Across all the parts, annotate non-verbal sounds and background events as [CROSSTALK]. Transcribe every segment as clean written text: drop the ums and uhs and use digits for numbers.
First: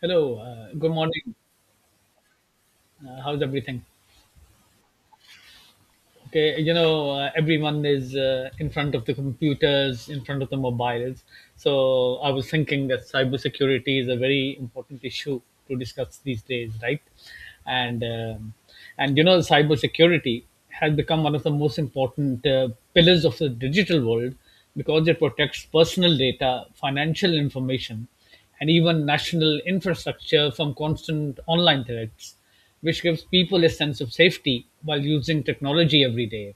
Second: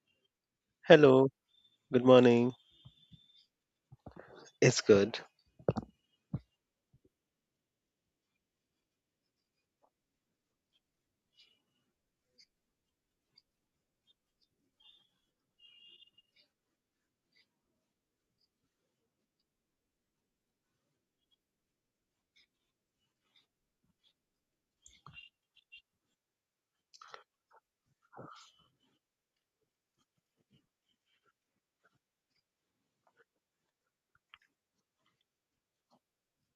Hello, good Hello, morning. good morning. How's everything? It's good. Okay, you know, everyone is in front of the computers, in front of the mobiles. So I was thinking that cybersecurity is a very important issue to discuss these days, right? And um, and you know, cybersecurity has become one of the most important pillars of the digital world because it protects personal data, financial information, and even national infrastructure from constant online threats, which gives people a sense of safety while using technology every day.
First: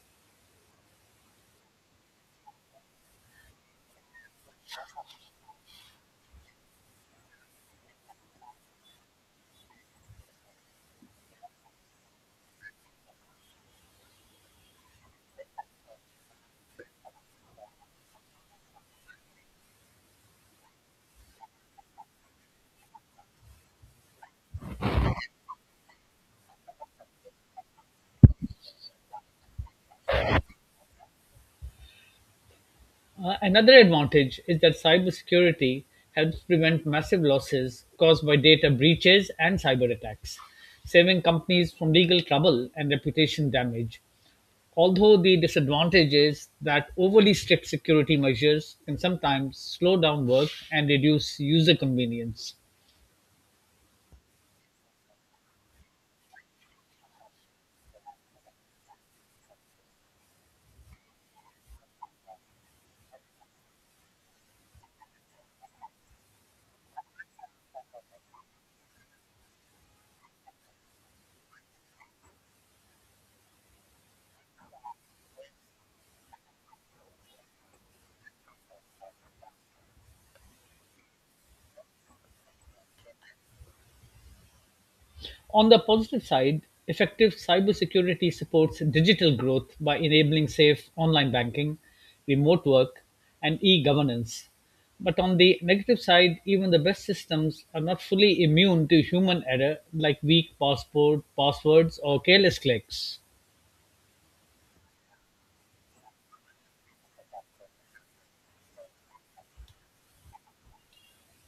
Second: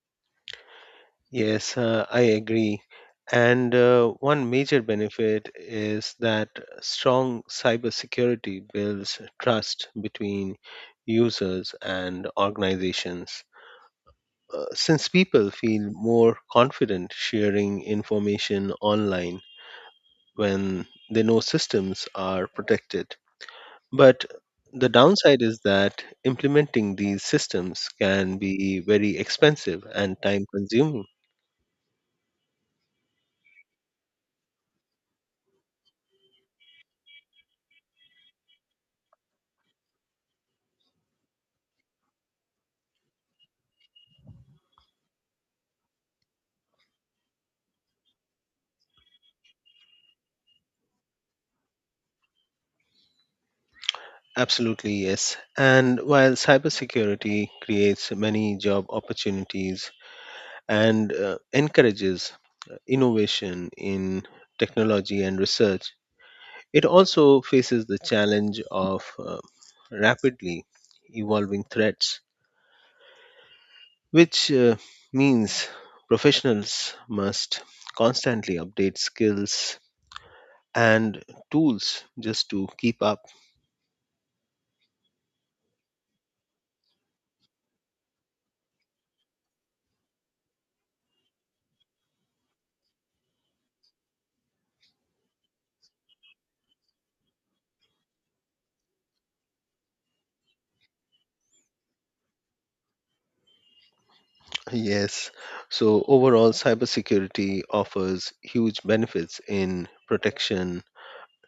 Yes, I agree. And one major benefit is that strong cybersecurity builds trust between users and organizations. Since people feel more confident sharing information online when they know systems are protected. But the downside is that implementing these systems can be very expensive and time consuming. Another advantage is that cybersecurity helps prevent massive losses caused by data breaches and cyber attacks, saving companies from legal trouble and reputation damage. Although the disadvantage is that overly strict security measures can sometimes slow down work and reduce user convenience. Absolutely, yes. And while cybersecurity creates many job opportunities and encourages innovation in technology and research, it also faces the challenge of rapidly evolving threats, which means professionals must constantly update skills and tools just to keep up. On the positive side, effective cybersecurity supports digital growth by enabling safe online banking, remote work, and e governance. But on the negative side, even the best systems are not fully immune to human error like weak passport, passwords, or careless clicks. Yes. So overall, cybersecurity offers huge benefits in protection,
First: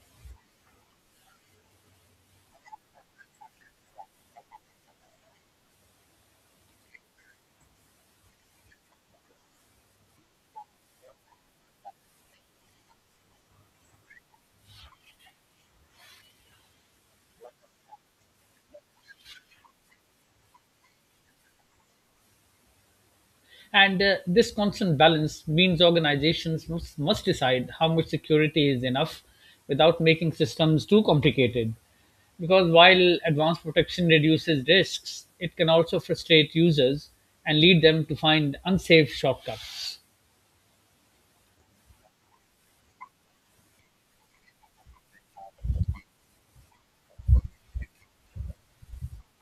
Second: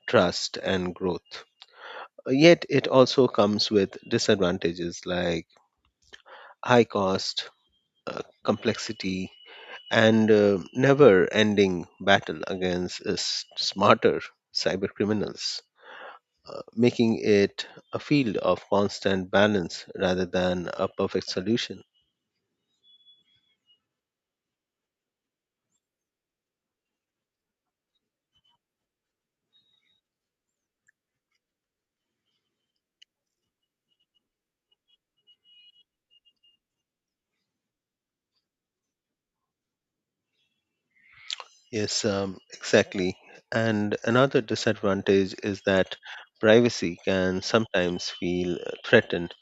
trust, and growth. Yet it also comes with disadvantages like high cost, complexity, and never ending battle against smarter cyber criminals, making it a field of constant balance rather than a perfect solution. And this constant balance means organizations must decide how much security is enough without making systems too complicated. Because while advanced protection reduces risks, it can also frustrate users and lead them to find unsafe shortcuts. Yes, exactly. And another disadvantage is that privacy can sometimes feel threatened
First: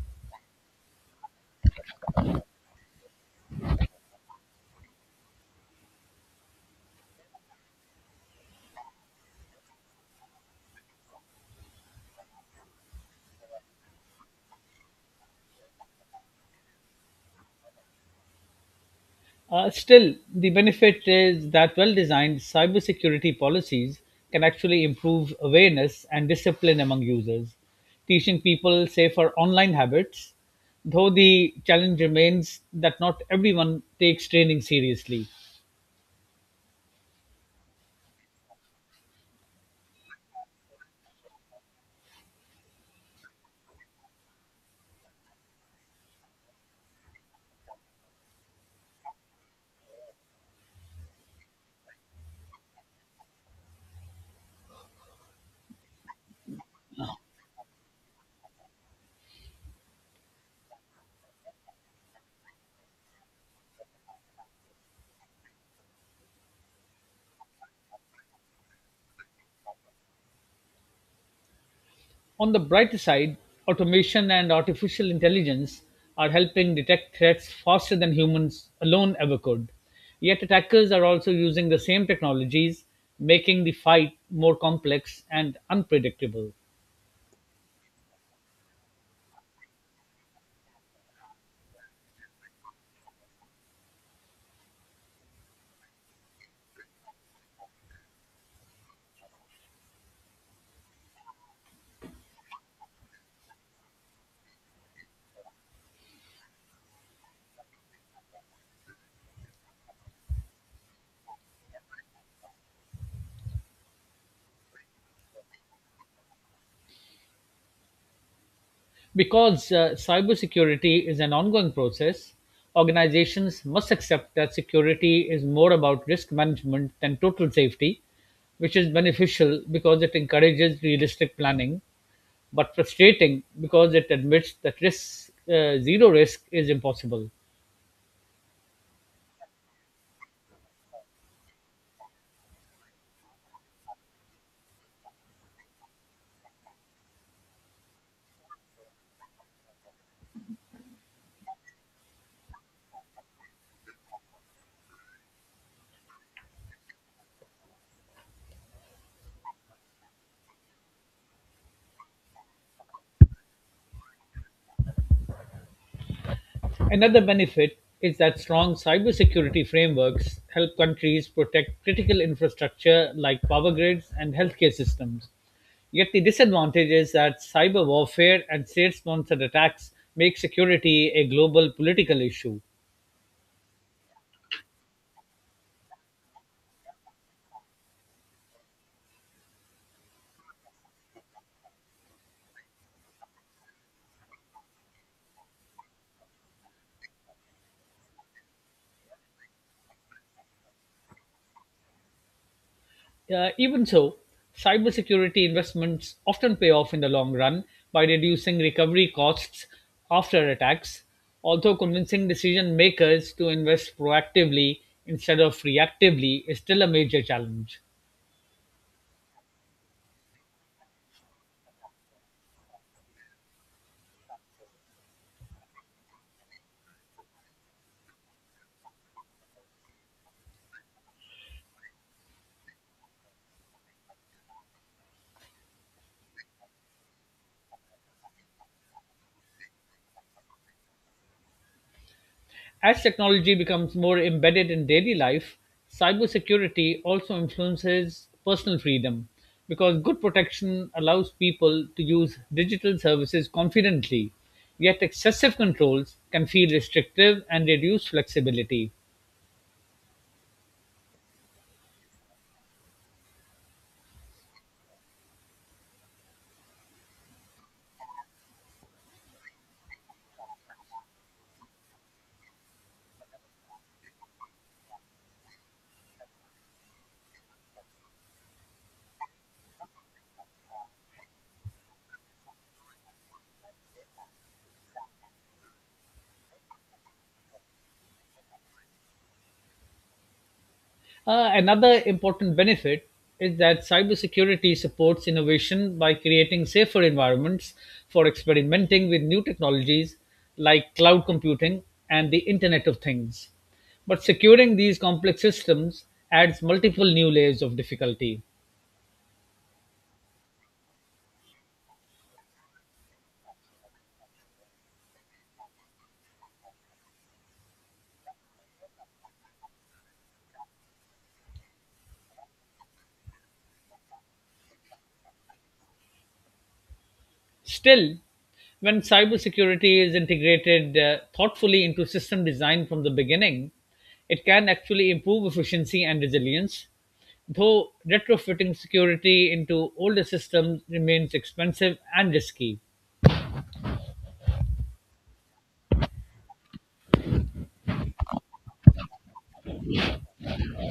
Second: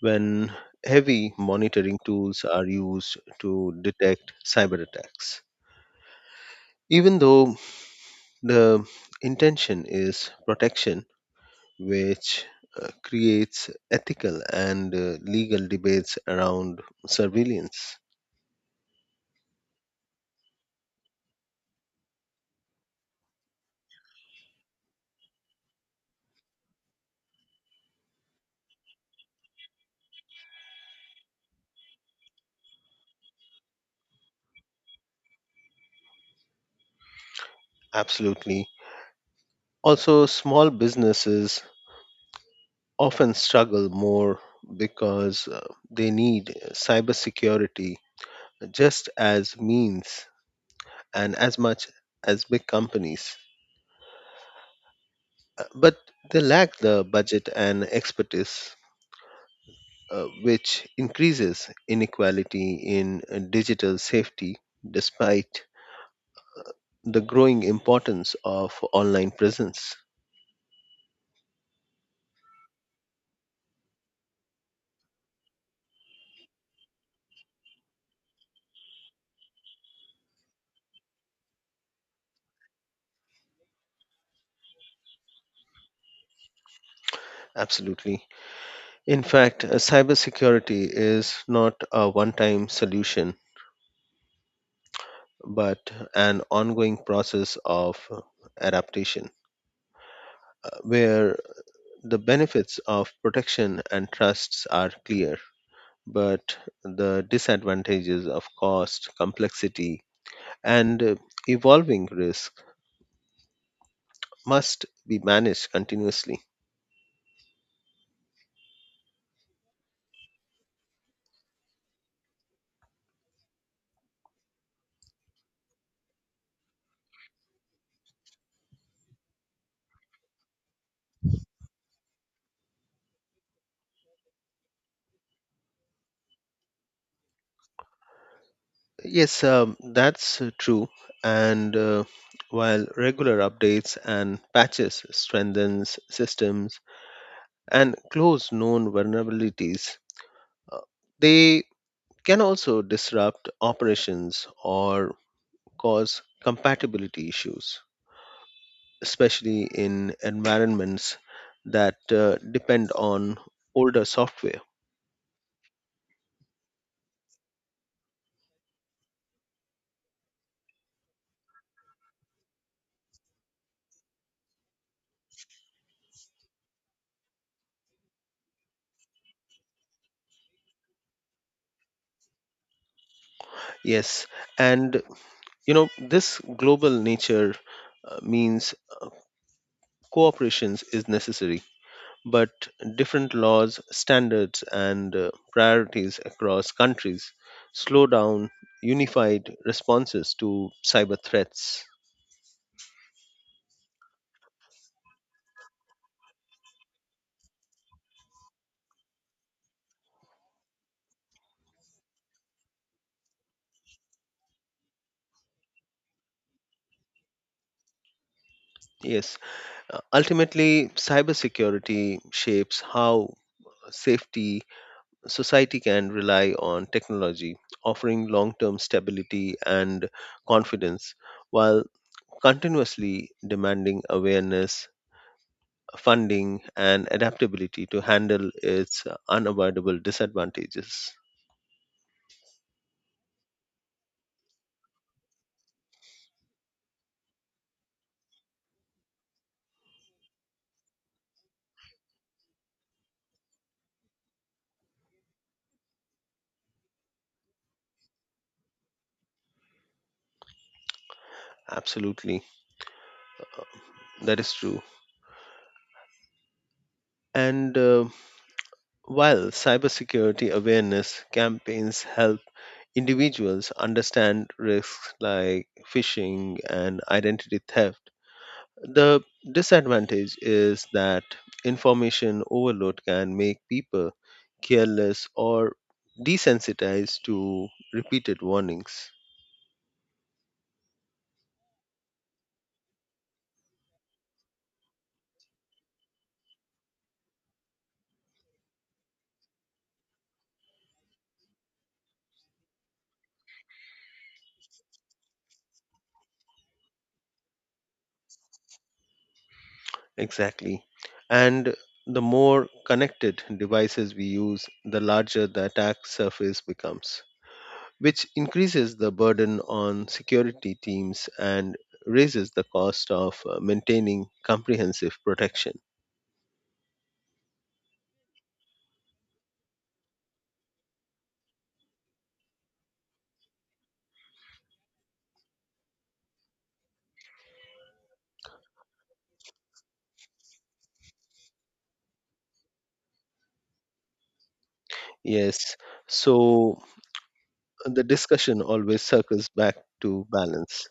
when heavy monitoring tools are used to detect cyber attacks. Even though the intention is protection, which creates ethical and legal debates around surveillance. Still, the benefit is that well designed cybersecurity policies can actually improve awareness and discipline among users, teaching people safer online habits. Though the challenge remains that not everyone takes training seriously. Absolutely. Also, small businesses often struggle more because they need cybersecurity just as means and as much as big companies. But they lack the budget and expertise, which increases inequality in digital safety despite the growing importance of online presence. On the brighter side, automation and artificial intelligence are helping detect threats faster than humans alone ever could. Yet attackers are also using the same technologies, making the fight more complex and unpredictable. Absolutely. In fact, cybersecurity is not a one time solution but an ongoing process of adaptation where the benefits of protection and trusts are clear, but the disadvantages of cost, complexity, and evolving risk must be managed continuously. Because cybersecurity is an ongoing process, organizations must accept that security is more about risk management than total safety, which is beneficial because it encourages realistic planning but frustrating because it admits that zero risk is impossible. Yes, that's true. And while regular updates and patches strengthens systems and close known vulnerabilities, uh, they can also disrupt operations or cause compatibility issues, especially in environments that depend on older software. Another benefit is that strong cybersecurity frameworks help countries protect critical infrastructure like power grids and healthcare systems. Yet the disadvantage is that cyber warfare and state-sponsored attacks make security a global political issue. Yes, and you know, this global nature means cooperation is necessary, but different laws, standards, and priorities across countries slow down unified responses to cyber threats. Even so, cybersecurity investments often pay off in the long run by reducing recovery costs after attacks, although convincing decision makers to invest proactively instead of reactively is still a major challenge. Yes, ultimately, cybersecurity shapes how safety society can rely on technology, offering long term stability and confidence while continuously demanding awareness, funding, and adaptability to handle its unavoidable disadvantages. As technology becomes more embedded in daily life, cybersecurity also influences personal freedom because good protection allows people to use digital services confidently, yet excessive controls can feel restrictive and reduce flexibility. Absolutely, that is true. And while cybersecurity awareness campaigns help individuals understand risks like phishing and identity theft. The disadvantage is that information overload can make people careless or desensitized to repeated warnings. Another important benefit is that cybersecurity supports innovation by creating safer environments for experimenting with new technologies like cloud computing and the Internet of Things. But securing these complex systems adds multiple new layers of difficulty. Exactly. And the more connected devices we use, the larger the attack surface becomes, which increases the burden on security teams and raises the cost of maintaining comprehensive protection. Still, when cybersecurity is integrated thoughtfully into system design from the beginning, it can actually improve efficiency and resilience. Though retrofitting security into older systems remains expensive and risky. Yes, so the discussion always circles back to balance,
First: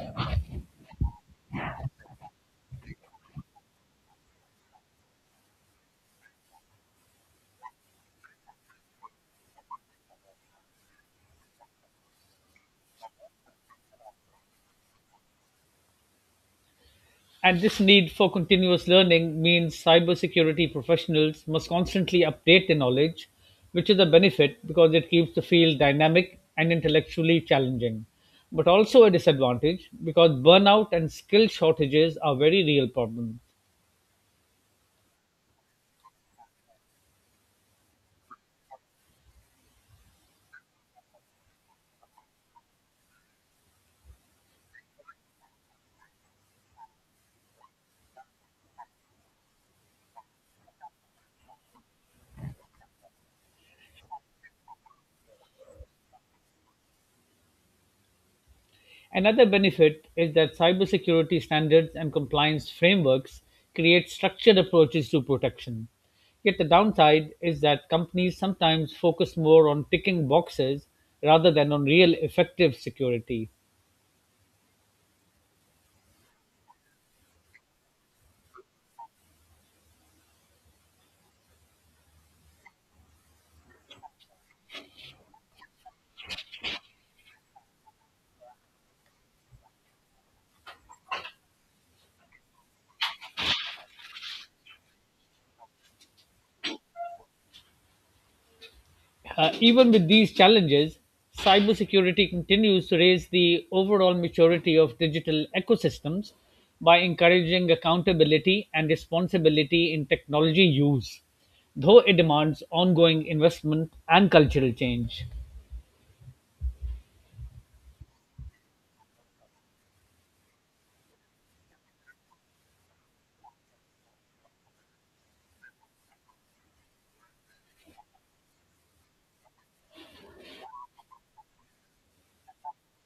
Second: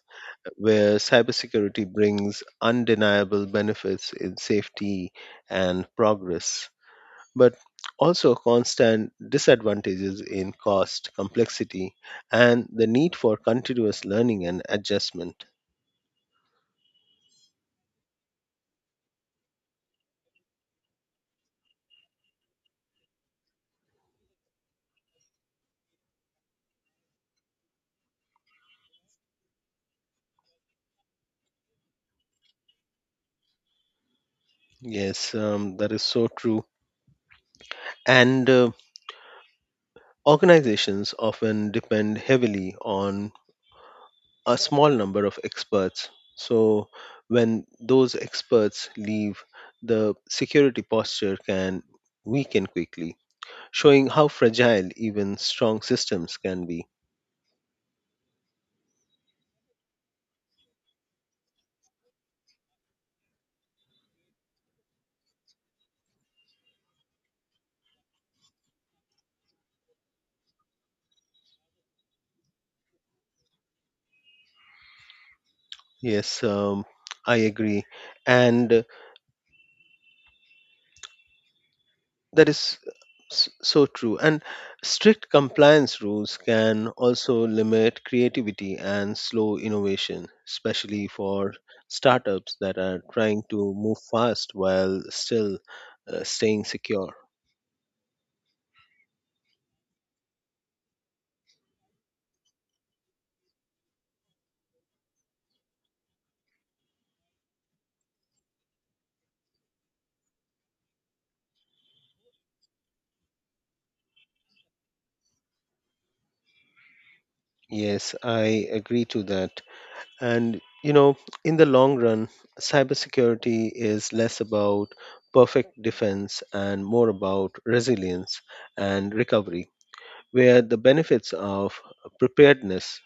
where cybersecurity brings undeniable benefits in safety and progress, but also constant disadvantages in cost, complexity, and the need for continuous learning and adjustment. And this need for continuous learning means cybersecurity professionals must constantly update their knowledge, which is a benefit because it keeps the field dynamic and intellectually challenging, but also a disadvantage because burnout and skill shortages are very real problem. Yes, that is so true. And organizations often depend heavily on a small number of experts. So, when those experts leave, the security posture can weaken quickly, showing how fragile even strong systems can be. Another benefit is that cybersecurity standards and compliance frameworks create structured approaches to protection. Yet the downside is that companies sometimes focus more on ticking boxes rather than on real effective security. Yes, I agree. And That is s- so true. And strict compliance rules can also limit creativity and slow innovation, especially for startups that are trying to move fast while still staying secure. Even with these challenges, cybersecurity continues to raise the overall maturity of digital ecosystems by encouraging accountability and responsibility in technology use, though it demands ongoing investment and cultural change. Yes, I agree to that. And, you know, in the long run, cybersecurity is less about perfect defense and more about resilience and recovery, where the benefits of preparedness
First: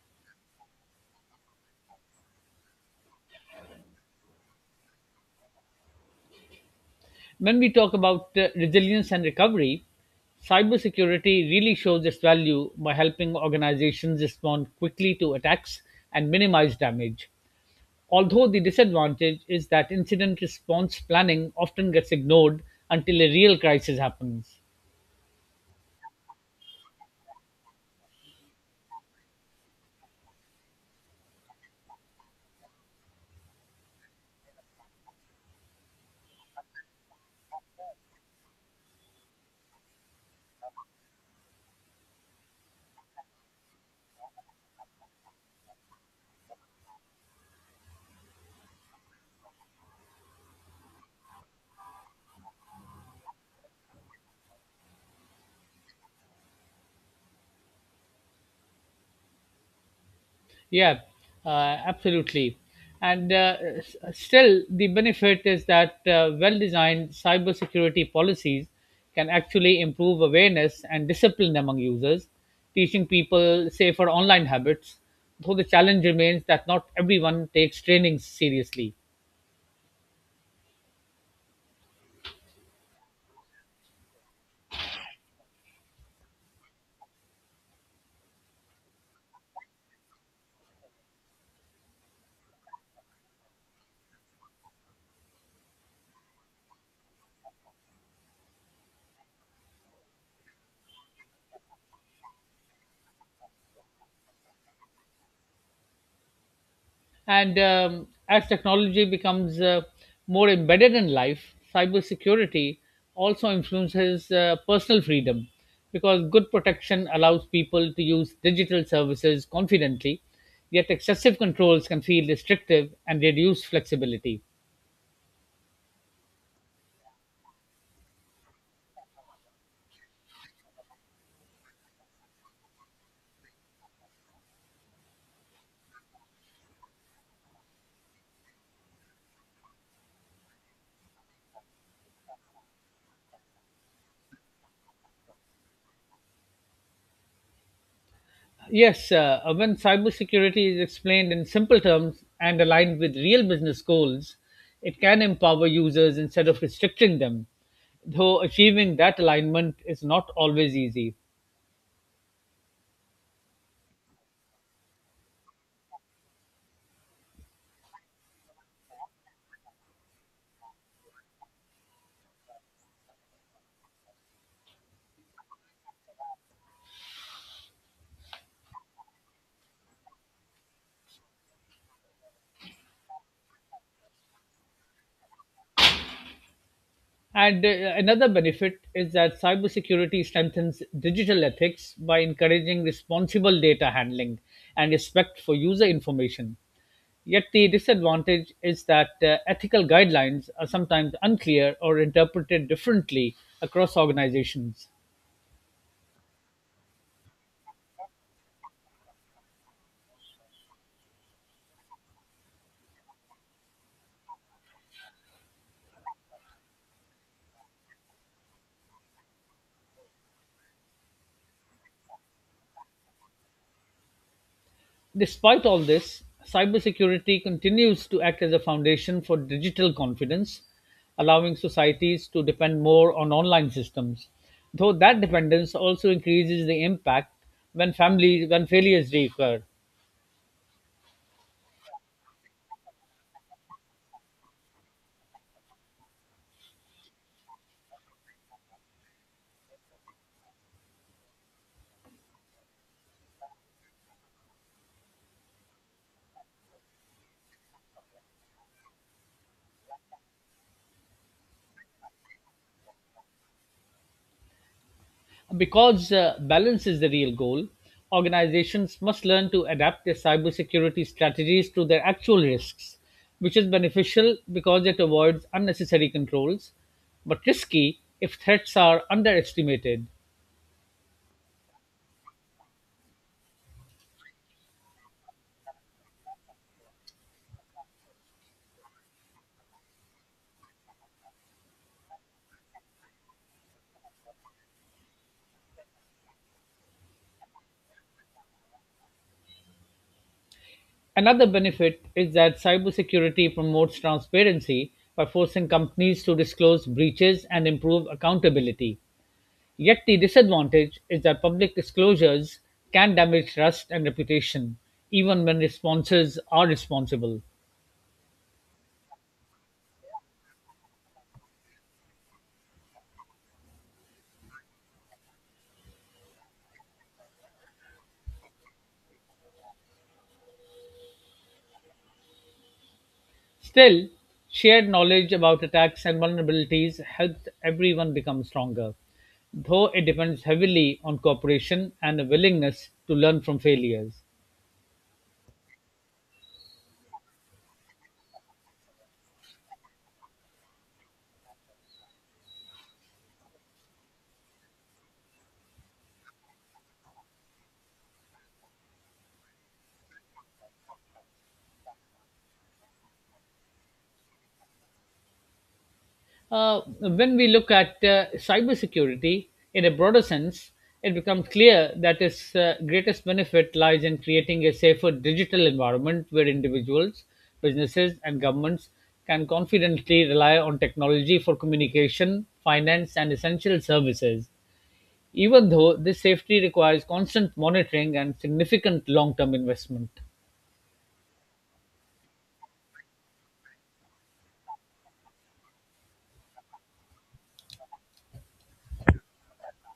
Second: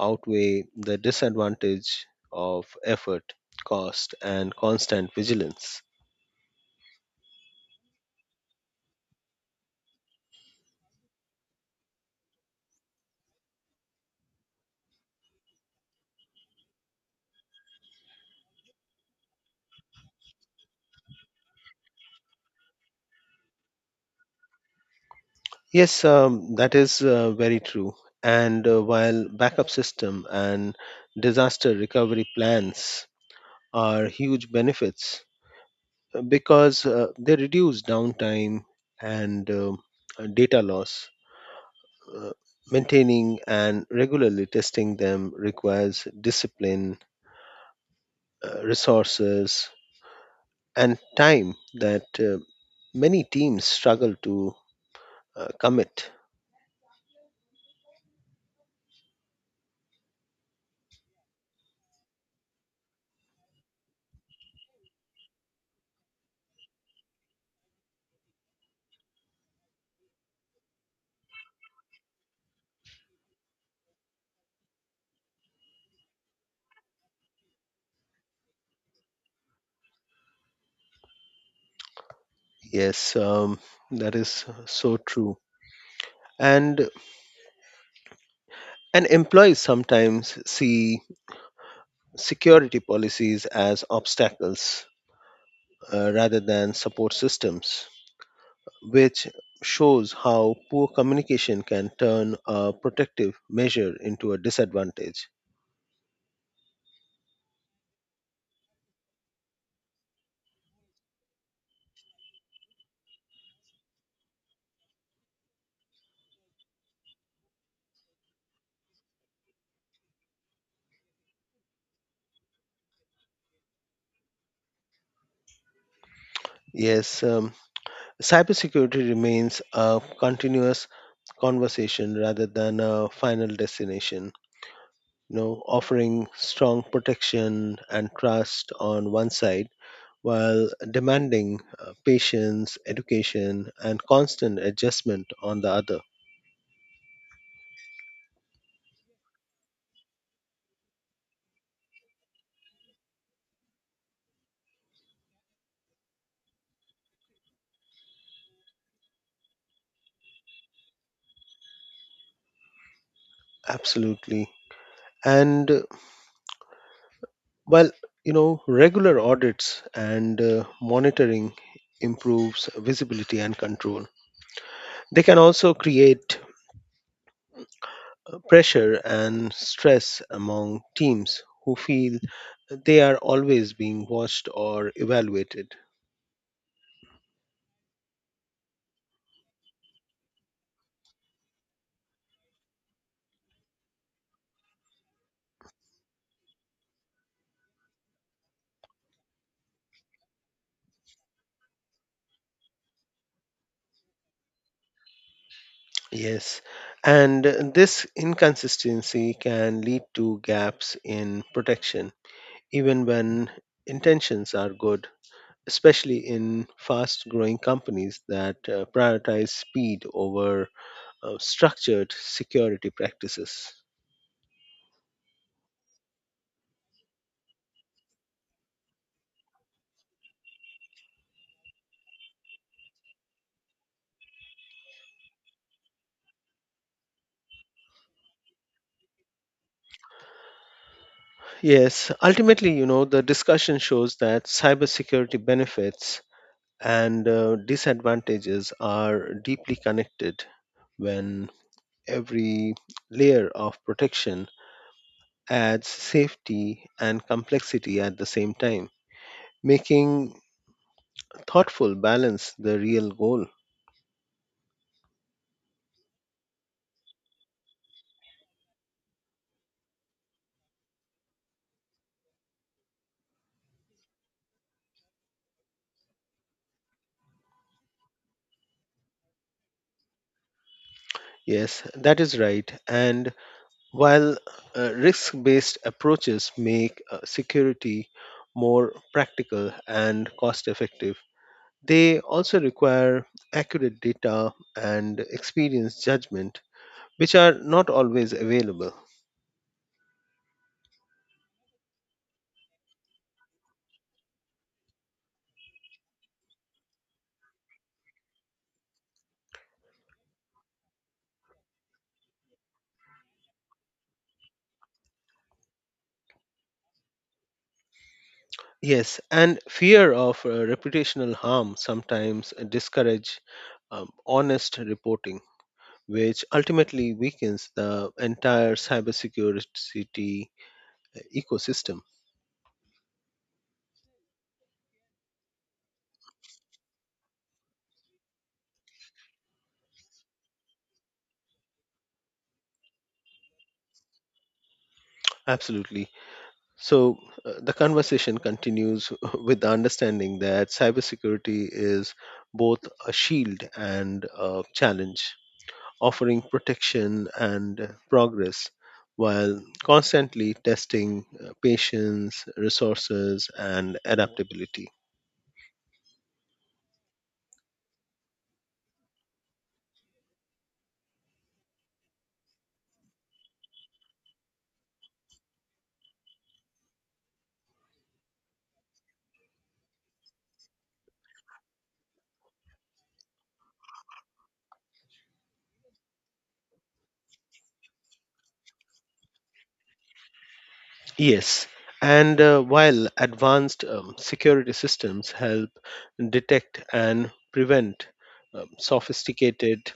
outweigh the disadvantage of effort, cost, and constant vigilance. When we talk about resilience and recovery, cybersecurity really shows its value by helping organizations respond quickly to attacks and minimize damage. Although the disadvantage is that incident response planning often gets ignored until a real crisis happens. Yes, that is very true. And while backup system and disaster recovery plans are huge benefits because they reduce downtime and data loss, uh, maintaining and regularly testing them requires discipline, resources, and time that many teams struggle to commit. Yeah, uh, absolutely. And still, the benefit is that well designed cybersecurity policies can actually improve awareness and discipline among users, teaching people safer online habits. Though the challenge remains that not everyone takes training seriously. Yes, that is so true. And and employees sometimes see security policies as obstacles rather than support systems, which shows how poor communication can turn a protective measure into a disadvantage. And As technology becomes more embedded in life, cybersecurity also influences personal freedom because good protection allows people to use digital services confidently, yet excessive controls can feel restrictive and reduce flexibility. Yes, cybersecurity remains a continuous conversation rather than a final destination, you know, offering strong protection and trust on one side while demanding patience, education, and constant adjustment on the other. Yes, when cybersecurity is explained in simple terms and aligned with real business goals, it can empower users instead of restricting them, though achieving that alignment is not always easy. Absolutely. And well, you know, regular audits and monitoring improves visibility and control. They can also create pressure and stress among teams who feel they are always being watched or evaluated. And another benefit is that cybersecurity strengthens digital ethics by encouraging responsible data handling and respect for user information. Yet the disadvantage is that ethical guidelines are sometimes unclear or interpreted differently across organizations. Yes, and this inconsistency can lead to gaps in protection, even when intentions are good, especially in fast growing companies that prioritize speed over structured security practices. Despite all this, cybersecurity continues to act as a foundation for digital confidence, allowing societies to depend more on online systems. Though that dependence also increases the impact when family when failures reoccur. Yes, ultimately, you know, the discussion shows that cybersecurity benefits and disadvantages are deeply connected when every layer of protection adds safety and complexity at the same time, making thoughtful balance the real goal. Because balance is the real goal, organizations must learn to adapt their cybersecurity strategies to their actual risks, which is beneficial because it avoids unnecessary controls, but risky if threats are underestimated. Yes, that is right. And while risk based approaches make security more practical and cost effective, they also require accurate data and experienced judgment which are not always available. Another benefit is that cybersecurity promotes transparency by forcing companies to disclose breaches and improve accountability. Yet the disadvantage is that public disclosures can damage trust and reputation, even when responses are responsible. Yes, and fear of reputational harm sometimes discourage honest reporting, which ultimately weakens the entire cybersecurity ecosystem. Still, shared knowledge about attacks and vulnerabilities helps everyone become stronger, though it depends heavily on cooperation and a willingness to learn from failures. Absolutely. So the conversation continues [LAUGHS] with the understanding that cybersecurity is both a shield and a challenge, offering protection and progress while constantly testing patience, resources, and adaptability. When we look at cybersecurity in a broader sense, it becomes clear that its greatest benefit lies in creating a safer digital environment where individuals, businesses, and governments can confidently rely on technology for communication, finance, and essential services, even though this safety requires constant monitoring and significant long term investment. Yes, and while advanced security systems help detect and prevent sophisticated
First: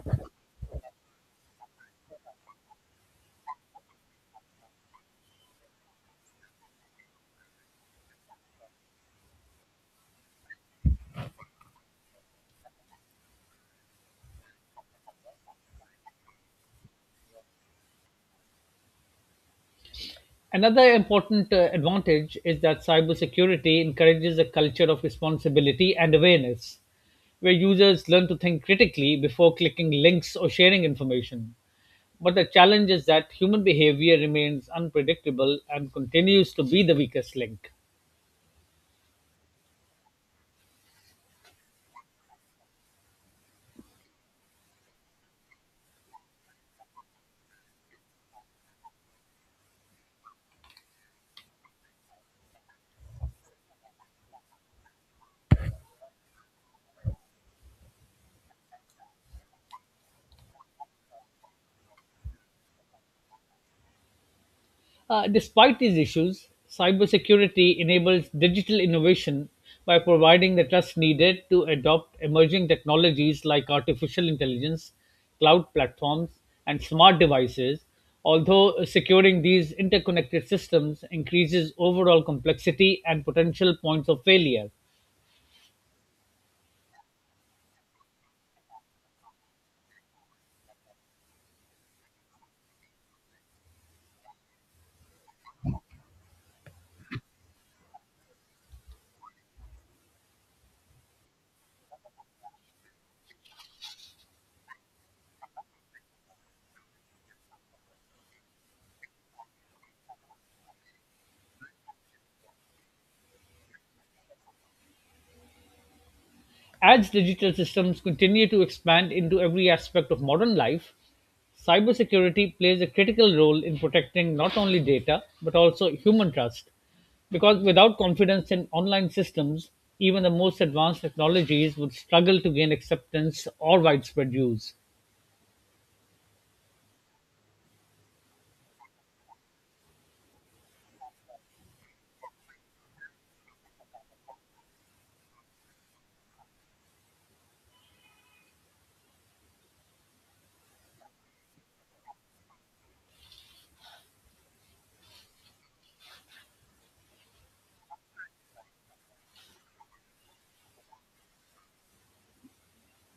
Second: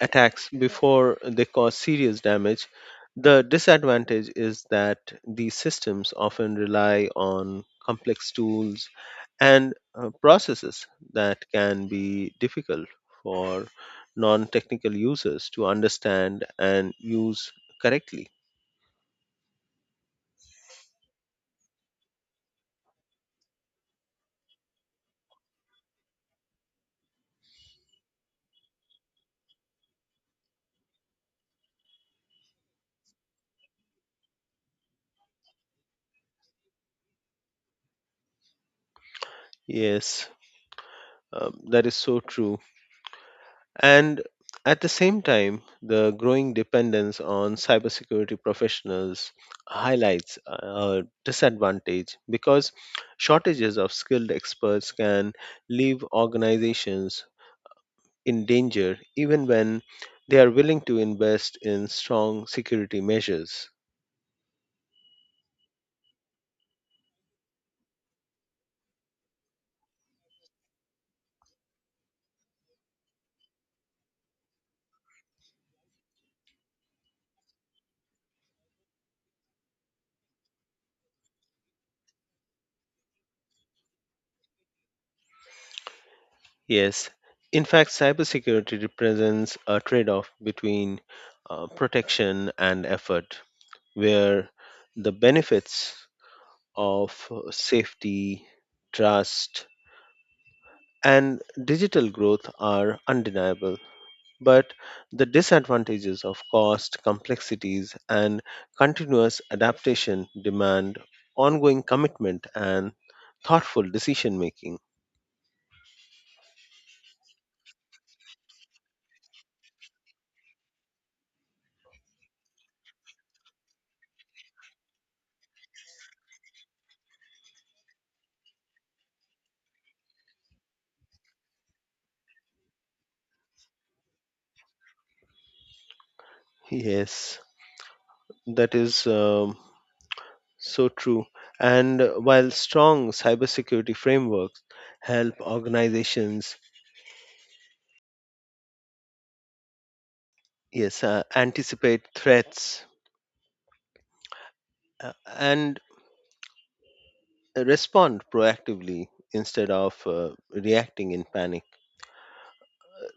attacks before they cause serious damage. The disadvantage is that these systems often rely on complex tools and processes that can be difficult for non technical users to understand and use correctly. Another important advantage is that cybersecurity encourages a culture of responsibility and awareness, where users learn to think critically before clicking links or sharing information. But the challenge is that human behavior remains unpredictable and continues to be the weakest link. Yes, that is so true. And at the same time, the growing dependence on cybersecurity professionals highlights a disadvantage because shortages of skilled experts can leave organizations in danger even when they are willing to invest in strong security measures. Despite these issues, cybersecurity enables digital innovation by providing the trust needed to adopt emerging technologies like artificial intelligence, cloud platforms, and smart devices, although securing these interconnected systems increases overall complexity and potential points of failure. Yes, in fact, cybersecurity represents a trade off between protection and effort, where the benefits of safety, trust, and digital growth are undeniable, but the disadvantages of cost, complexities, and continuous adaptation demand ongoing commitment and thoughtful decision making. As digital systems continue to expand into every aspect of modern life, cybersecurity plays a critical role in protecting not only data but also human trust because without confidence in online systems even the most advanced technologies would struggle to gain acceptance or widespread use. Yes, that is so true. And while strong cybersecurity frameworks help organizations, yes, anticipate threats and respond proactively instead of reacting in panic.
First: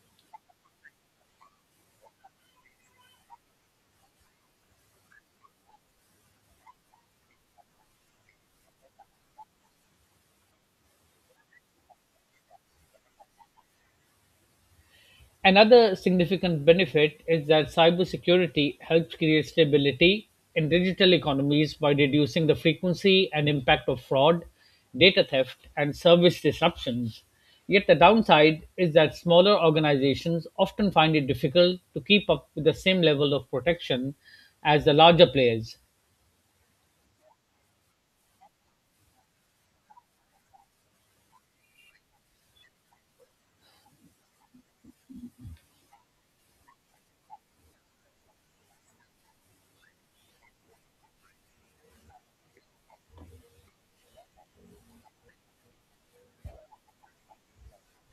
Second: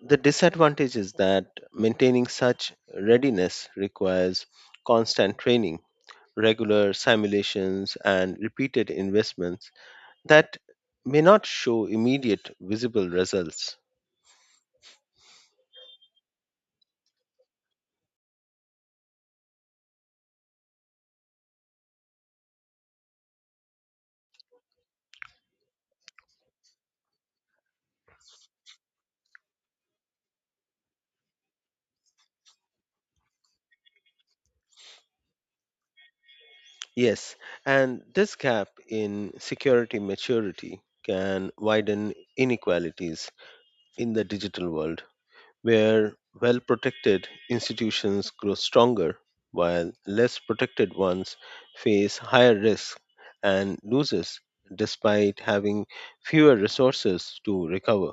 The disadvantage is that maintaining such readiness requires constant training, regular simulations, and repeated investments that may not show immediate visible results. Another significant benefit is that cybersecurity helps create stability in digital economies by reducing the frequency and impact of fraud, data theft, and service disruptions. Yet the downside is that smaller organizations often find it difficult to keep up with the same level of protection as the larger players. Yes, and this gap in security maturity can widen inequalities in the digital world, where well protected institutions grow stronger, while less protected ones face higher risk and losses despite having fewer resources to recover.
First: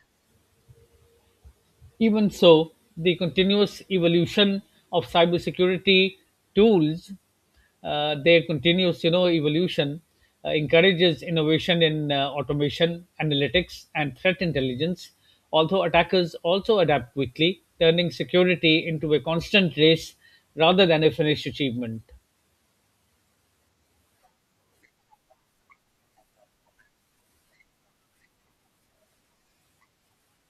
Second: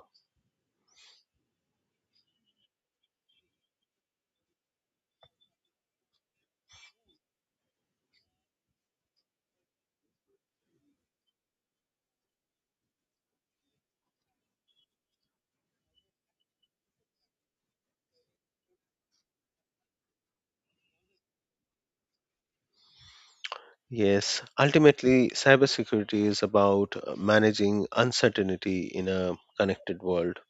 Even so, the continuous evolution of cybersecurity tools, their continuous you know evolution encourages innovation in automation, analytics, and threat intelligence. Although attackers also adapt quickly, turning security into a constant race rather than a finished achievement. Yes, ultimately, cybersecurity is about managing uncertainty in a connected world,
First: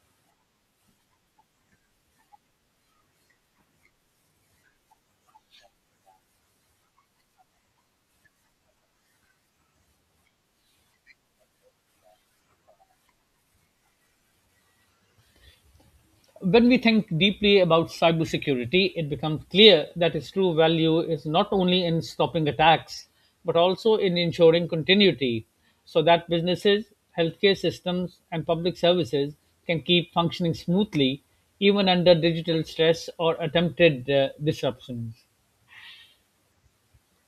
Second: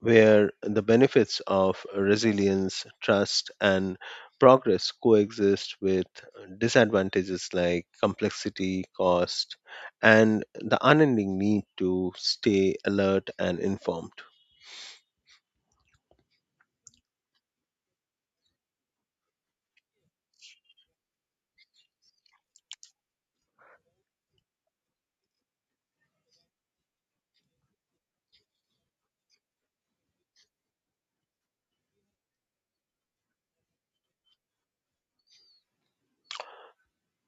where the benefits of resilience, trust, and progress coexist with disadvantages like complexity, cost, and the unending need to stay alert and informed. When we think deeply about cybersecurity, it becomes clear that its true value is not only in stopping attacks, but also in ensuring continuity so that businesses, healthcare systems, and public services can keep functioning smoothly even under digital stress or attempted disruptions.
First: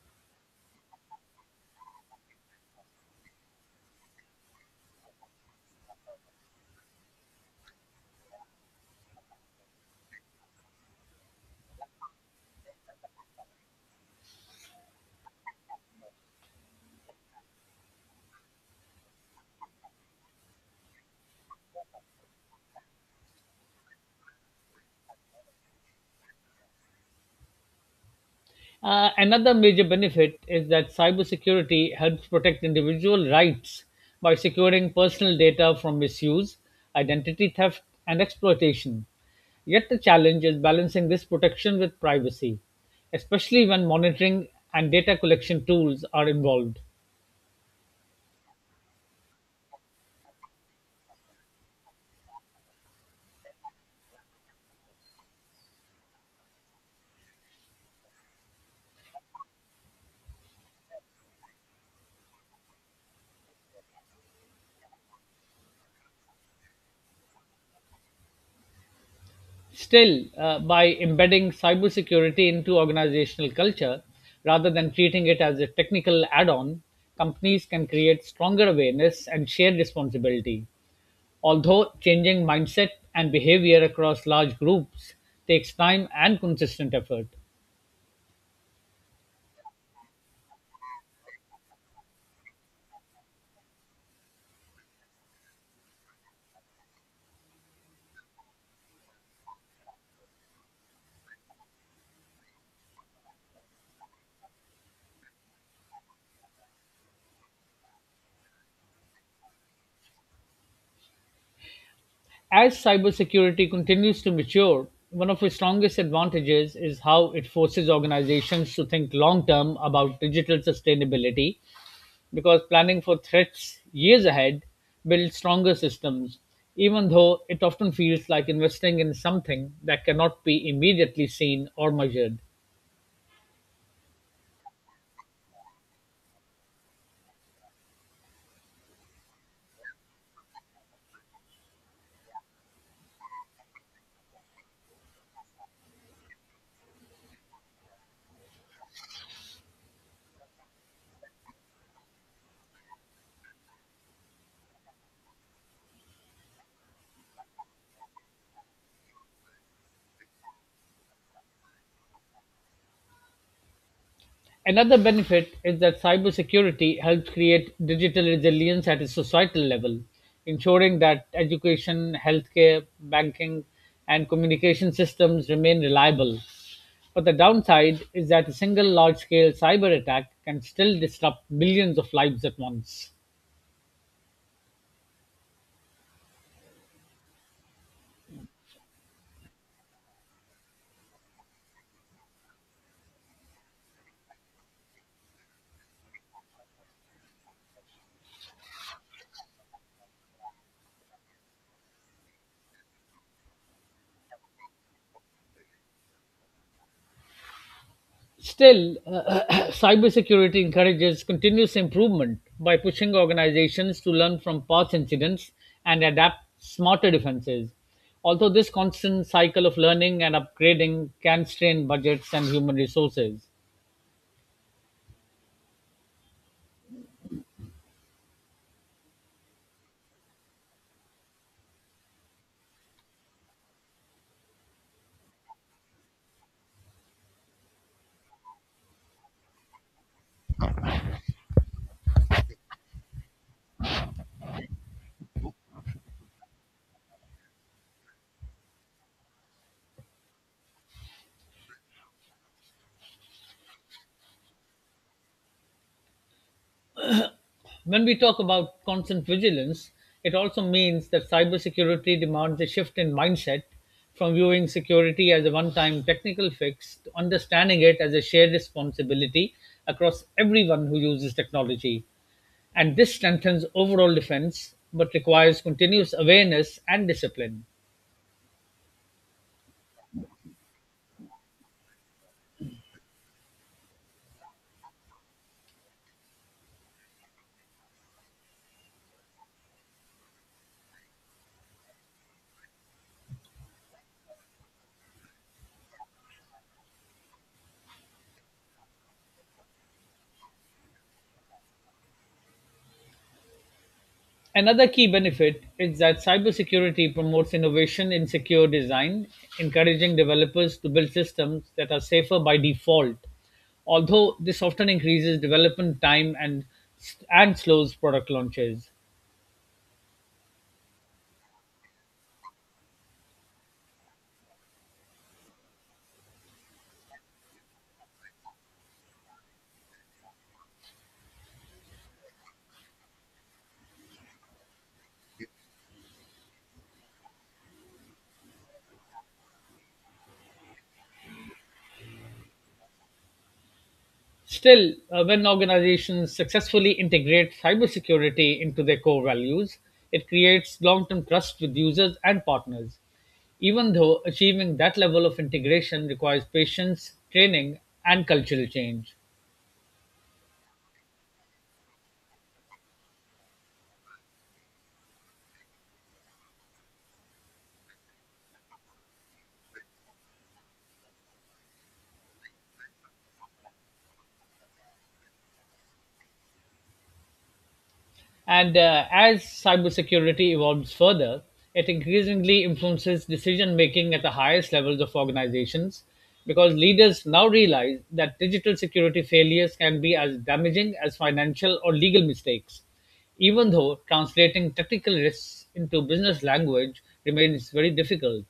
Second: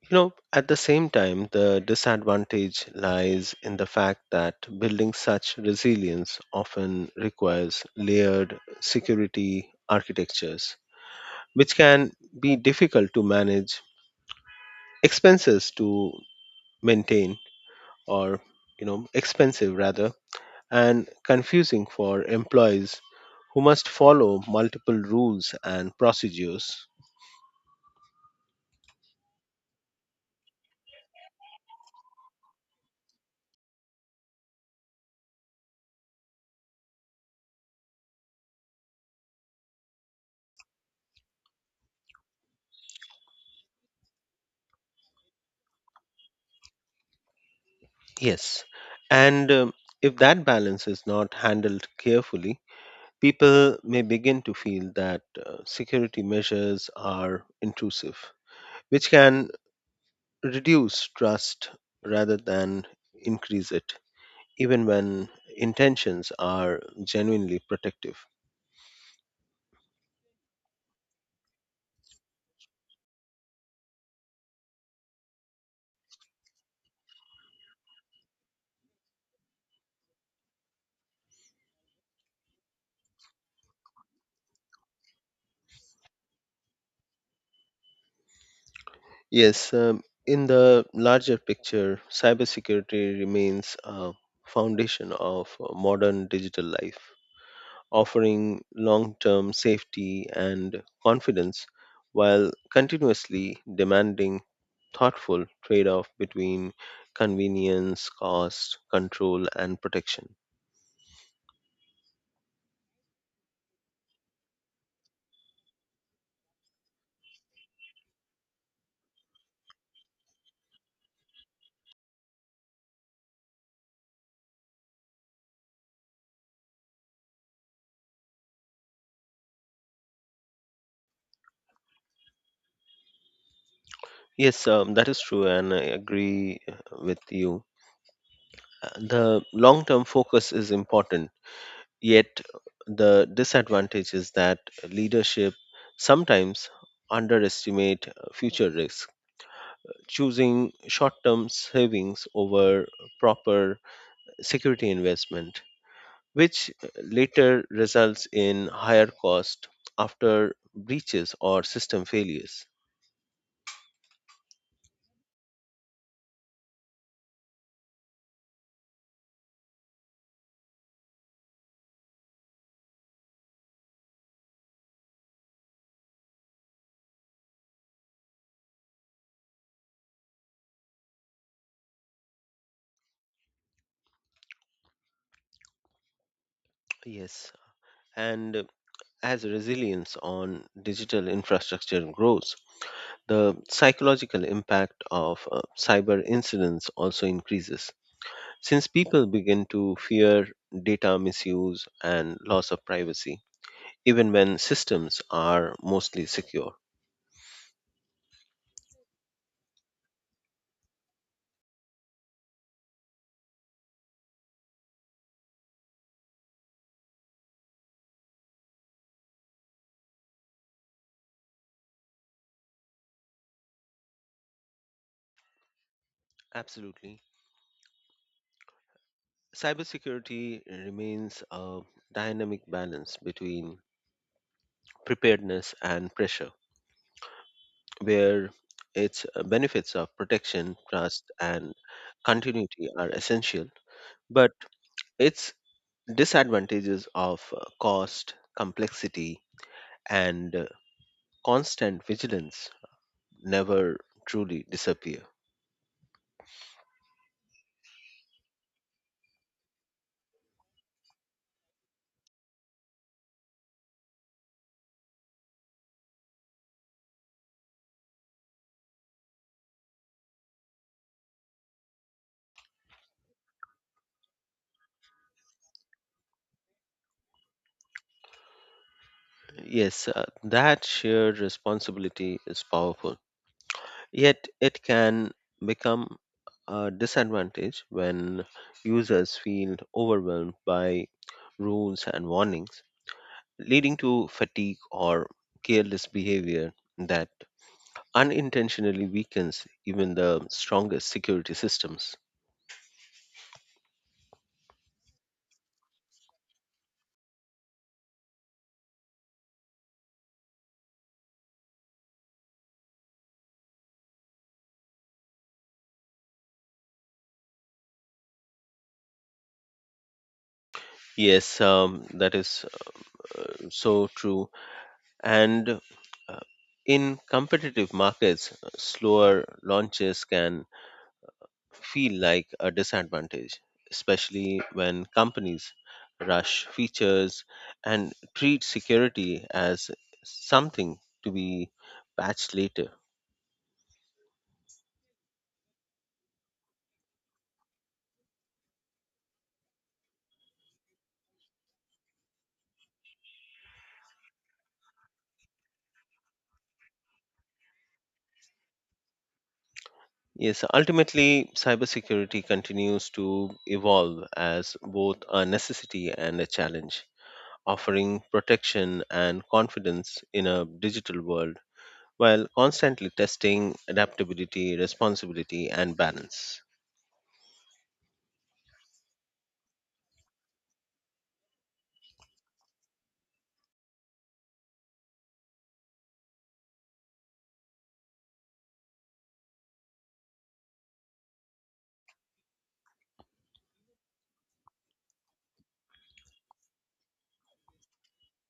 You know, at the same time, the disadvantage lies in the fact that building such resilience often requires layered security architectures, which can be difficult to manage expenses to maintain, or you know expensive rather, and confusing for employees who must follow multiple rules and procedures. Another major benefit is that cybersecurity helps protect individual rights by securing personal data from misuse, identity theft, and exploitation. Yet the challenge is balancing this protection with privacy, especially when monitoring and data collection tools are involved. Yes, and if that balance is not handled carefully, people may begin to feel that security measures are intrusive, which can reduce trust rather than increase it, even when intentions are genuinely protective. Still, by embedding cybersecurity into organizational culture rather than treating it as a technical add on, companies can create stronger awareness and shared responsibility. Although changing mindset and behavior across large groups takes time and consistent effort. Yes, in the larger picture, cybersecurity remains a foundation of modern digital life, offering long term safety and confidence while continuously demanding thoughtful trade off between convenience, cost, control, and protection. As cybersecurity continues to mature, one of its strongest advantages is how it forces organizations to think long term about digital sustainability because planning for threats years ahead builds stronger systems, even though it often feels like investing in something that cannot be immediately seen or measured. Yes, that is true, and I agree with you. The long term focus is important. Yet, the disadvantage is that leadership sometimes underestimate future risk, choosing short-term savings over proper security investment, which later results in higher cost after breaches or system failures. Another benefit is that cybersecurity helps create digital resilience at a societal level, ensuring that education, healthcare, banking, and communication systems remain reliable. But the downside is that a single large scale cyber attack can still disrupt millions of lives at once. Yes, and as resilience on digital infrastructure grows, the psychological impact of cyber incidents also increases since people begin to fear data misuse and loss of privacy, even when systems are mostly secure. Still, [CLEARS THROAT] cybersecurity encourages continuous improvement by pushing organizations to learn from past incidents and adapt smarter defenses. Although this constant cycle of learning and upgrading can strain budgets and human resources. Absolutely. Cybersecurity remains a dynamic balance between preparedness and pressure, where its benefits of protection, trust, and continuity are essential, but its disadvantages of cost, complexity, and constant vigilance never truly disappear. When we talk about constant vigilance, it also means that cybersecurity demands a shift in mindset from viewing security as a one time technical fix to understanding it as a shared responsibility across everyone who uses technology. And this strengthens overall defense but requires continuous awareness and discipline. Yes, that shared responsibility is powerful, yet, it can become a disadvantage when users feel overwhelmed by rules and warnings, leading to fatigue or careless behavior that unintentionally weakens even the strongest security systems. Another key benefit is that cybersecurity promotes innovation in secure design, encouraging developers to build systems that are safer by default. Although this often increases development time and slows product launches. Yes, that is so true. And uh, in competitive markets, slower launches can feel like a disadvantage, especially when companies rush features and treat security as something to be patched later. Still, when organizations successfully integrate cybersecurity into their core values, it creates long-term trust with users and partners. Even though achieving that level of integration requires patience, training, and cultural change. Yes, ultimately, cybersecurity continues to evolve as both a necessity and a challenge, offering protection and confidence in a digital world while constantly testing adaptability, responsibility, and balance. And As cybersecurity evolves further, it increasingly influences decision making at the highest levels of organizations because leaders now realize that digital security failures can be as damaging as financial or legal mistakes, even though translating technical risks into business language remains very difficult.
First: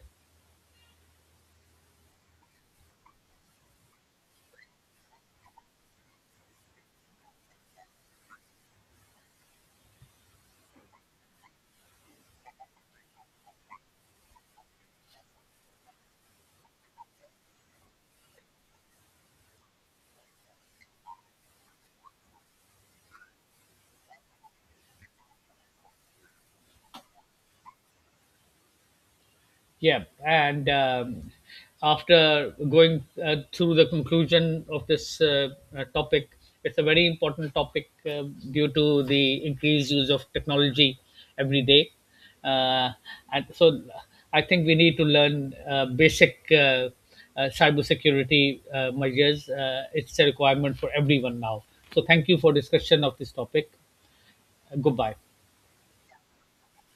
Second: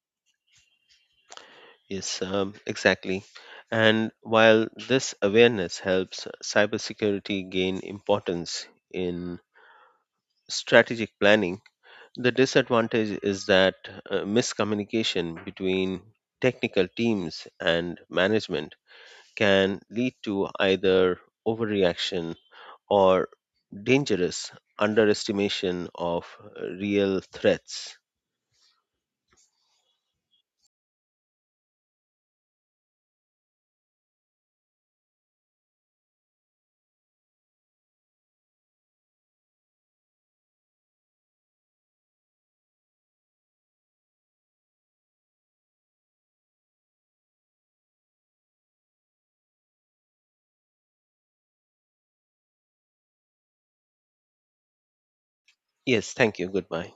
Yes, exactly. And while this awareness helps cybersecurity gain importance in strategic planning, the disadvantage is that miscommunication between technical teams and management can lead to either overreaction or dangerous underestimation of real threats. Yeah, and After going through the conclusion of this topic, it's a very important topic due to the increased use of technology every day. Uh, and so I think we need to learn basic cybersecurity measures. It's a requirement for everyone now. So thank you for discussion of this topic. Goodbye. Yes, thank you. Goodbye.